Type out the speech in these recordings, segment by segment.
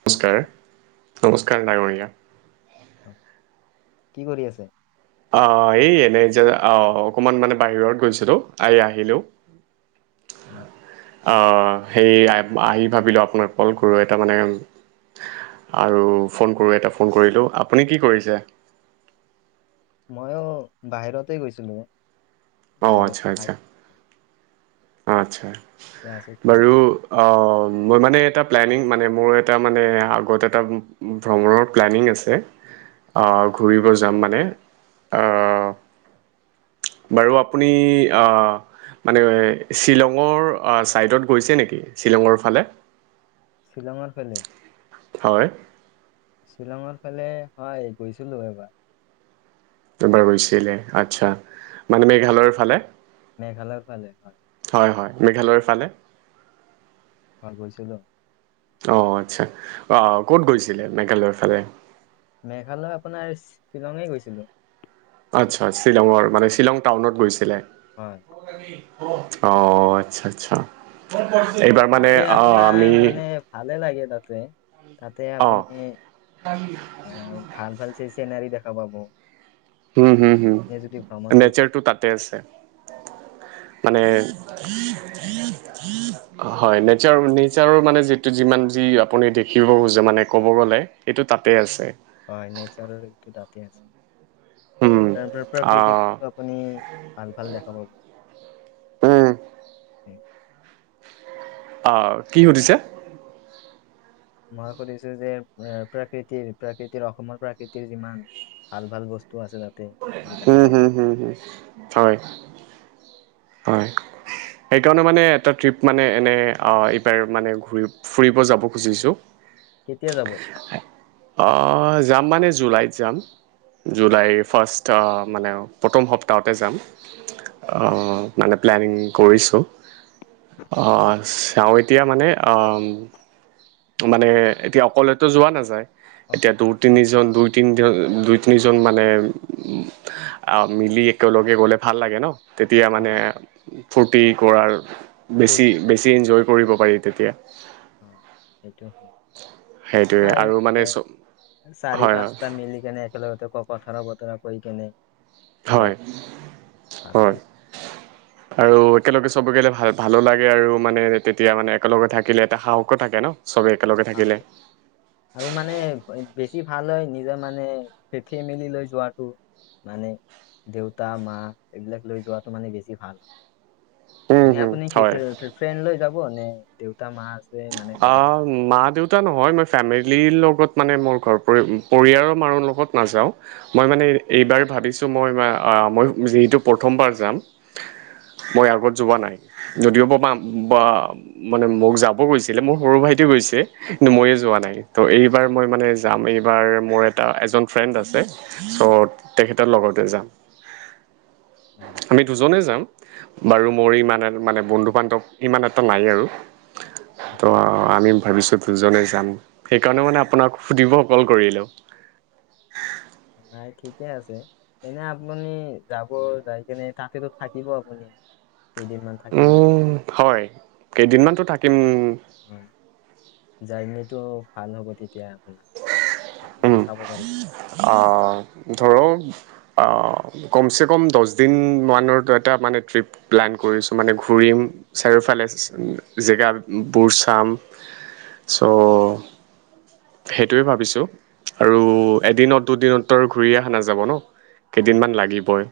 নমস্কাৰ নমস্কাৰ ডাঙৰীয়া কি কৰি আছে অ এই এনেই যে অ অকমান মানে বাহিৰত গৈছিলো আহ আহিলো অ আচ্ছা অ সেই আহি ভাবিলোঁ আপোনাক কল কৰোঁ এটা মানে আৰু ফোন কৰোঁ এটা ফোন কৰিলোঁ আপুনি কি কৰিছে ময়ো বাহিৰতে গৈছিলো অ আচ্ছা বাহিৰত আচ্ছা আচ্ছা এতিয়া আছো বাৰু ঘৰতে অ মই মানে এটা প্লেনিং মানে মোৰ এটা মানে আগত এটা ভ্ৰমণৰ প্লেনিং আছে হয় আহ ঘূৰিব যাম মানে আহ বাৰু আপুনি আহ মানে শ্বিলঙৰ চাইডত গৈছে নেকি শ্বিলঙৰ ফালে শ্বিলঙৰ ফালে হয় শ্বিলঙৰ ফালে হয় গৈছিলো এবাৰ এবাৰ গৈছিলে আচ্ছা মানে মেঘালয়ৰ ফালে মেঘালয়ৰ ফালে হয় হয় হয় মেঘালয়ৰ ফালে হয় গৈছিলো আহ আচ্ছা আহ ক'ত গৈছিলে মেঘালয়ৰ ফালে মেঘালয় আপোনাৰ শ্বিলঙে গৈছিলো আচ্ছা শ্বিলঙৰ মানে শ্বিলং টাউনত গৈছিলে হয় অ আচ্ছা আচ্ছা এইবাৰ মানে তাতে অ আমি আপোনাৰ মানে ভালে লাগে তাতে তাতে অ আপুনি এ ভাল ভাল চ চিনাৰি দেখা পাব হম তাতে হুম হুম আপুনি যদি ভ্ৰমণ কৰিব নেচাৰ টো তাতে আছে মানে হয় নেচাৰ নেচাৰৰ মানে যিটো যিমান যি আপুনি দেখিব খোজে মানে ক'ব গ'লে এইটো তাতেই আছে হয় নেচাৰৰ এইটো দাঁতি উম আছে প্ৰকৃতি আহ আপুনি ভাল ভাল দেখা পাব আহ [inaudible] অ কি সুধিছে মই সুধিছো যে প্ৰাকৃতিৰ প্ৰাকৃতিৰ অসমৰ প্ৰাকৃতিৰ যিমান ভাল ভাল বস্তু আছে দাত উম হম হম হ হয় হয় সেইকাৰণে মানে এটা ট্ৰিপ মানে এনে এইবাৰ মানেৰি ফুৰিব যাব খুজিছো কেতিয়া যাব অঁ যাম মানে জুলাইত যাম জুলাইৰ ফাৰ্ষ্ট মানে প্ৰথম সপ্তাহতে যাম অ মানে প্লেনিং কৰিছো আহ এতিয়া মানে মানে এতিয়া অকলেতো যোৱা নাযায় এতিয়া অকল দুই তিনিজন দুই তিনিজন দুই তিনিজন মানে মিলি একেলগে গ'লে ভাল লাগে ন তেতিয়া মানে হয় ফূৰ্তি কৰাৰ বেছি ফূৰ্তি থাকে বেছি এনজয় কৰিব পাৰি তেতিয়া হয় সেইটো হয় সেইটোৱে হয় এই আৰু মানে এ চ চাৰি হয় হয় পাঁচটা মিলি কেনে একেলগতে ক কথাৰব তৰা কৰি কেনে যাব হয় ভাল হয়। লাগে আৰু একেলগে চব গ'লে ভাল ভালো লাগে আৰু মানে তেতিয়া মানে একেলগে থাকিলে এটা সাহসো থাকে ন'। চবে একেলগে অ', থাকিলে আৰু মানে বেছি ভাল হয় নিজৰ মানে ঠি [unintelligible] মেলি লৈ যোৱাাতটো মানে দেউতা, মা এইবিলাক লৈ যোৱাটো মানে বেছি ভাল হয়। হয়। উম এনে হুম আপুনি কি ফ্ৰেণ্ড লৈ যাব নে দেউতা, মা? মানে লগত? অ', মাক ন এইবাৰ ভাবিছো মই যি প্ৰথম বাৰ জাম মই আগত যোৱা নাই যদিও ব মানে মোক যাব গৈছে মোৰ সৰু ভাইটি গৈছে কিন্তু মইয়ে যোৱা নাই ত' এইবাৰ মই মানে যাম এইবাৰ মোৰ এটা এজন ফ্ৰেণ্ড আছে চ' তেখেতৰ লগতে যাম অ', আমি দুজনে যাম বাৰু মোৰ ইমান এ মানে বন্ধু বান্ধৱ ইমান এটা নাই আৰু অ', ত আমি ভাবিছো দুজনে যাম সেইকাৰণে মানে আপোনাক সুধিব অকলল কৰিলেো উম নাই ঠিকে আছে, এনে আপুনি যাব যাই কিনে তাতেতো থাকিব আপুনি। কেইদিনমান উ থাকিব। হয়, কেইদিনমানতো থাকিম। হয়, জাৰ্ণিটো ভাল হ'ব তেতিয়া আপোনাৰ চব বস্তু উম চাব পাৰিব আহ অ', কমচে কম দহ দিন মানত এটা মানে ট্ৰিপ প্লেন কৰিছো মানে ঘ চাৰিওালে জেগাবোৰ চাম ছ' সেইটোৱে ভাবিছোঁ আৰু এদিনত দুদিনতো ঘূৰি অহা নাযাব ন' কেইদিনমান লাগিবই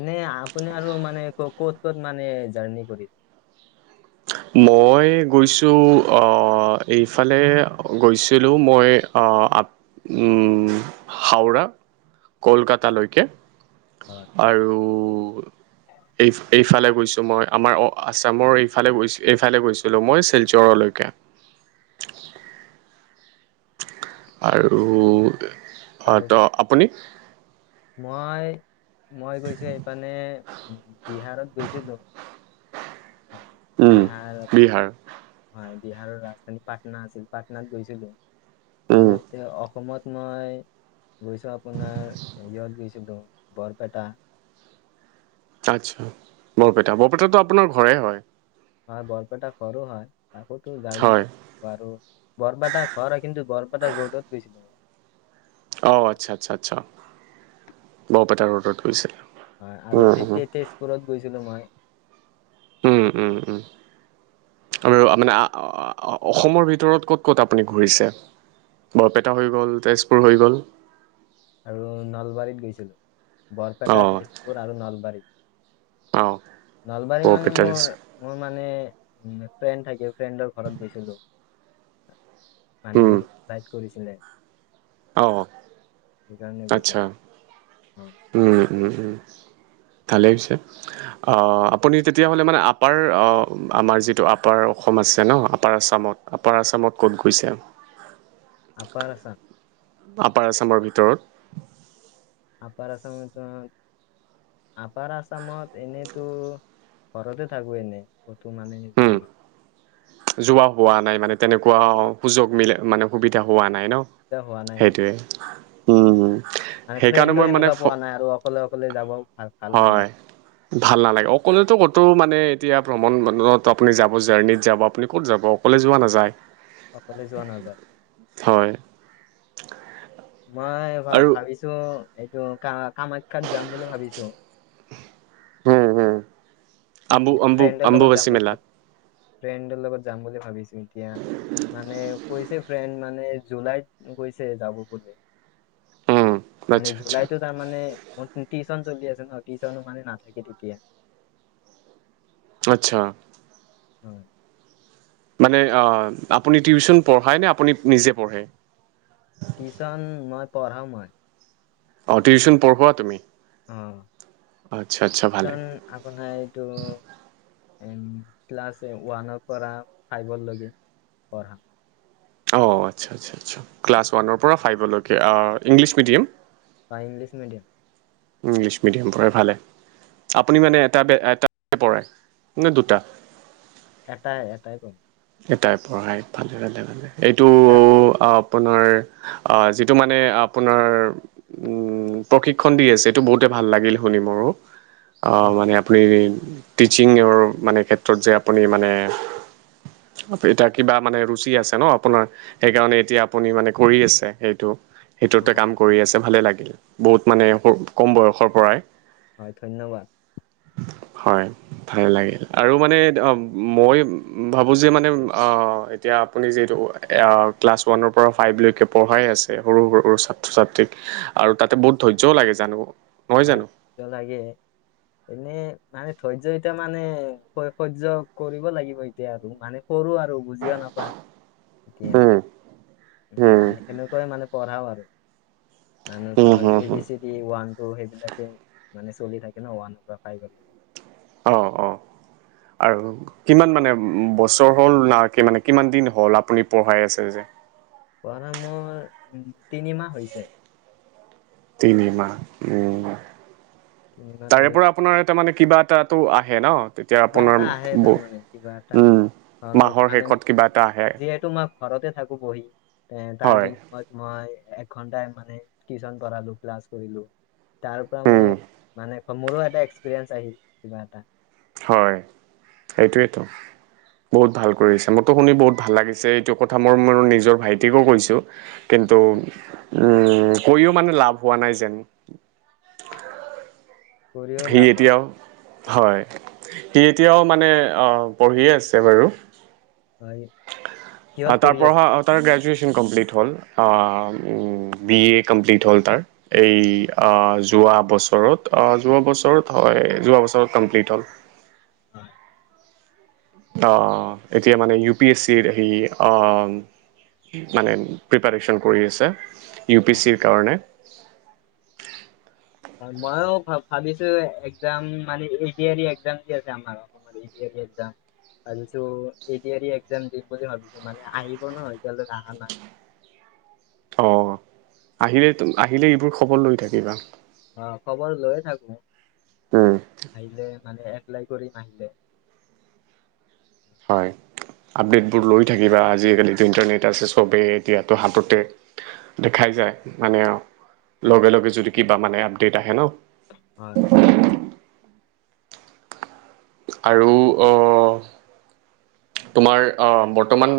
এনেই আপুনি আৰু মানে ক ক'ত মানে জাৰ্ণি কৰিলে। মই গৈছোঁ এইফালে গৈছিলোঁ মই উ হাওৰা কলকাতালৈকে হয় আৰু এই এইফালে গৈছো মই আমাৰ অ', আছামৰ এইফালে গৈছো এইফালে গৈছিলোঁ মই শিলচৰলৈকে আৰু অ', আৰু ত আপুনি? মই মই গৈছো এইপিনে উ বিহাৰত গৈছিলো উম বিহাৰ আপোনাৰ বিহাৰ হয় বিহাৰৰ ৰাজধানী পাটনা আছিল পাটনাত গৈছিলো উম আৰু এতিয়া অসমত মই গৈছোঁ আপোনাৰ ইয়ত গৈছিলো বৰপেটা আচ্ছা বৰপেটা, বৰপেটাটো আপোনাৰ ঘৰে হয়। হয় বৰপেটা ঘৰো হয়। তাকোতো জাৰ্ণি হয় আৰু বৰপেটা ঘৰ হয় কিন্তু বৰপেটা ৰোডত গৈছিলো মই। অ আচ্ছা আচ্ছা আচ্ছা বৰপেটা ৰোডত গৈছিল। হয় আৰু উম তে উম তেজপুৰত গৈছিলো মই উম উম উম। আৰু মানে অসমৰ ভিতৰত ক'ত ক'ত আপুনি ঘূৰিছে? বৰপেটা হৈ গ'ল, তেজপুৰ হৈ গ'ল আৰু নলবাৰীত গৈছিলো অ বৰপেটা তেজপুৰ আৰু অ নলবাৰীত। নলবাৰী মানে বৰপেটা মোৰ মোৰ মানে উ ফ্ৰেণ্ড থাকে ফ্ৰেণ্ডৰ ঘৰত গৈছিলো মানে উম মোক ইনভাইট কৰিছিল [unintelligible] অ', আচ্ছা, হয় উ উ উ। ভালেই হৈছে আপুনি তেতিয়াহ'লে মানে আপাৰ আমাৰ যিটো আপাৰ অসম আছে ন আপাৰ আসামত আপাৰ আসামত ক'ত গৈছে আপাৰ আসাম আপাৰ আছামৰ ভিতৰত আপাৰ আছামটো আপাৰ আছামত এনেইতো ঘৰতে থাকো এনে কত মানে যোৱা উম নহয় যোৱা হোৱা নাই মানে তেনেকুৱা হোৱা সুযোগ মিলে মানে সুবিধা হোৱা নাই নাই ন', এতিয়া হোৱা নাই সেনো সেইটোয়ে উম। মানে সেইকাৰণে ফ্ৰেণ্ডো মই মানে সেনেকুৱা ফ পোৱা নাই আৰু অকলে অকলে যাব ভাল ভাল হয়, নালাগে ভাল নালাগে অকলেতো ক'তো মানে মানে এতিয়া ভ্ৰমণ বত আপুনি যাব জাৰ্ণিত যাব আপুনি ক'ত যাব অকলে যোৱা নাযায়? অকলে যোৱা নাযায়। হয় মই ভা আৰু ভাবিছো এইটো কা কামাখ্যাত যাম বুলি ভাবিছো উম হম আু অু ফ্ৰেণ্ডৰ লগত যাম বুলি আ্বুবচিমেলা ভাবি ফ্ৰেণ্ডৰ লগত যাম বুলি ভাবিছো এতিয়া মানে কৈছে ফ্ৰেণ্ড মানে জুলাইত গৈছে যাব বুলি অ মানে জুলাইতো তাৰ মানে মোৰ চলি আছে ন টিউছনো মানে নাথাকে তেতিয়া আচ্ছা হয় মানে আপুনি টিউচন পঢ়ায় নে আপুনি নিজে পঢ়ে টিউচন মই পঢ়া মই অ টিউচন পঢ়ুৱা তুমি অ আচ্ছা আচ্ছা ভালে। কাৰণ আপোনাৰ এইটো ক্লাছ ওৱানৰ পৰা ফাইভৰ লৈকে পঢ়া অ আচ্ছা আচ্ছা আচছা ক্লাছ ৱানৰ পৰা ফাইভলৈেংলিছ মডিয়াম হয় ইংলিছ মিডিয়াম ইংলিছ মিডিয়াম পঢ়াই ভালে আপুনি মানে এটা এট পৰে ন দুটা এটাই এটাই ক এটাই পঢ়াই ভালেে ভালে এইটো আপোনাৰ যিটো মানে আপোনাৰ উম প্ৰশিক্ষণ দি আছে এইটো বহুতে ভাল লাগিল শুনিম আৰু হয় মানে আপুনি টিচিঙৰ মানে ক্ষেত্ৰত যে আপুনি মানে এতিয়া কিবা মানে ৰুচি আছে ন আপোনাৰ সেইকাৰণে এতিয়া আপুনি মানে কৰি আছে সেইটো সেইটোতে হয় কাম কৰি আছে ভালে লাগিল বহুত মানে কম বয়সৰ পৰাই হয় ধন্যবাদ হয় ভাল লাগিল আৰু মানে অ মই ভাবোঁ যে মানে এতিয়া আপুনি যিহেতু ক্লাছ ওৱানৰ পৰা ফাইভলৈকে পঢ়াই আছে ছে সৰু সৰুৰু ছাত্ৰ ছাত্ৰীক আৰু তাতে বহুত ধৈৰ্যয়ও লাগে জানো নহয় হয় জানো চ নাগে এনেই মানে ধৈৰ্য এতিয়া মানেৈ সহ্য কৰিব লাগিব এতিয়া আৰু মানে কৰো আৰু বুজিও নাপায় এতিয়া উম মানে সেনেকুৱাই মানে পঢ়াও আৰু মানে ধৰক এ বি চিটি ওৱান ত' সেইবিলাকে মানে চলি থাকে ন ওৱানৰ পৰা ফাইভৰ লকে অহ', অহ'। আৰু কিমান মানে বছৰ হ'ল না, কি মানে কিমান দিন হ'ল আপুনি পঢ়াই আছে যে। [unintelligible] পৰা মোৰ উম, তিনিমাহ হৈছে। তিনিমাহ উম, তিনিমাহ তাৰে ধৰি পৰা আপোনাৰ এটা মানে কিবা এটাতো আহে ন। তেতিয়া কিবা এটা আপোনাৰ আহে ব তাৰমানে কিবা এটা উম, ধৰক মাহৰ মানে শেষত কিবা এটা আহে। যিহেতু মই ঘৰতে থাকো বহি এ তাৰ হয় বিনিময়ত মই এক ঘন্টাই মানে টিউচন পঢ়ালো, ক্লাছ কৰিলোঁ, তাৰ পৰা মই উম মানে মোৰো এটা এক্সপিৰিয়েঞ্চ আহিল কিবা এটা হয় সেইটোৱেইেতো বহুত ভাল কৰি আছে মোৰতো শুনি বহুত ভাল লাগিছে এইটো কথা মই মোৰ নিজৰ ভাইটিকো কৈছো কিন্তু উম কৈও মানে লাভ হোৱা নাই যেন কৰিও সি লাভ হোৱা এতিয়াও হয় সি এতিয়াও মানে পঢ়িয়ে আছে বাৰু হয় কিহত পঢ়ি তাৰপ আছে তাৰ গ্ৰজন বি এ কমপ্লিট হ'ল যোৱা বছৰত যোৱা বছৰত হয় যোৱা বছ কমপ্লিট হ'ল হয়। অহ', অহ', অহ' এতিয়া মানে ইউ পি এছ চিৰ সেই, অহ, অহ। মানে প্ৰিপাৰেচন কৰি আছে ইউ পি হয় চিৰ কাৰণে। হয় মইও ভাবিছোঁ এক্জাম মানো, ইউ পি আৰই এক্জাম দিয়াৰ কাম আৰম্ভ কৰিম। যাম। ভাবিছোঁ এ পি আৰই একজাম দিম বুলি ভাবিছোঁ মানে আহিব ন এতিয়ালৈকে আহা নাই। অহ' আহিলেতো আহিলে এইবোৰ খবৰ লৈ থাকিবা। অহ' খবৰ লৈয়ে থাকো। উম, আহিলে মানে এপ্লাই কৰিম আহিলে। হয়। আপডেটবোৰ লৈ থাকিবা আজিকালিতটো ইন্টাৰনেট আছে চবেই এতিয়াতো হাততে দেখাই আহি যায় মানে অহ, লগে লগে যদি কিবা মানে আপডেট আহে ন। হয়। আৰু অহ, তোমাৰ অহ বৰ্তমান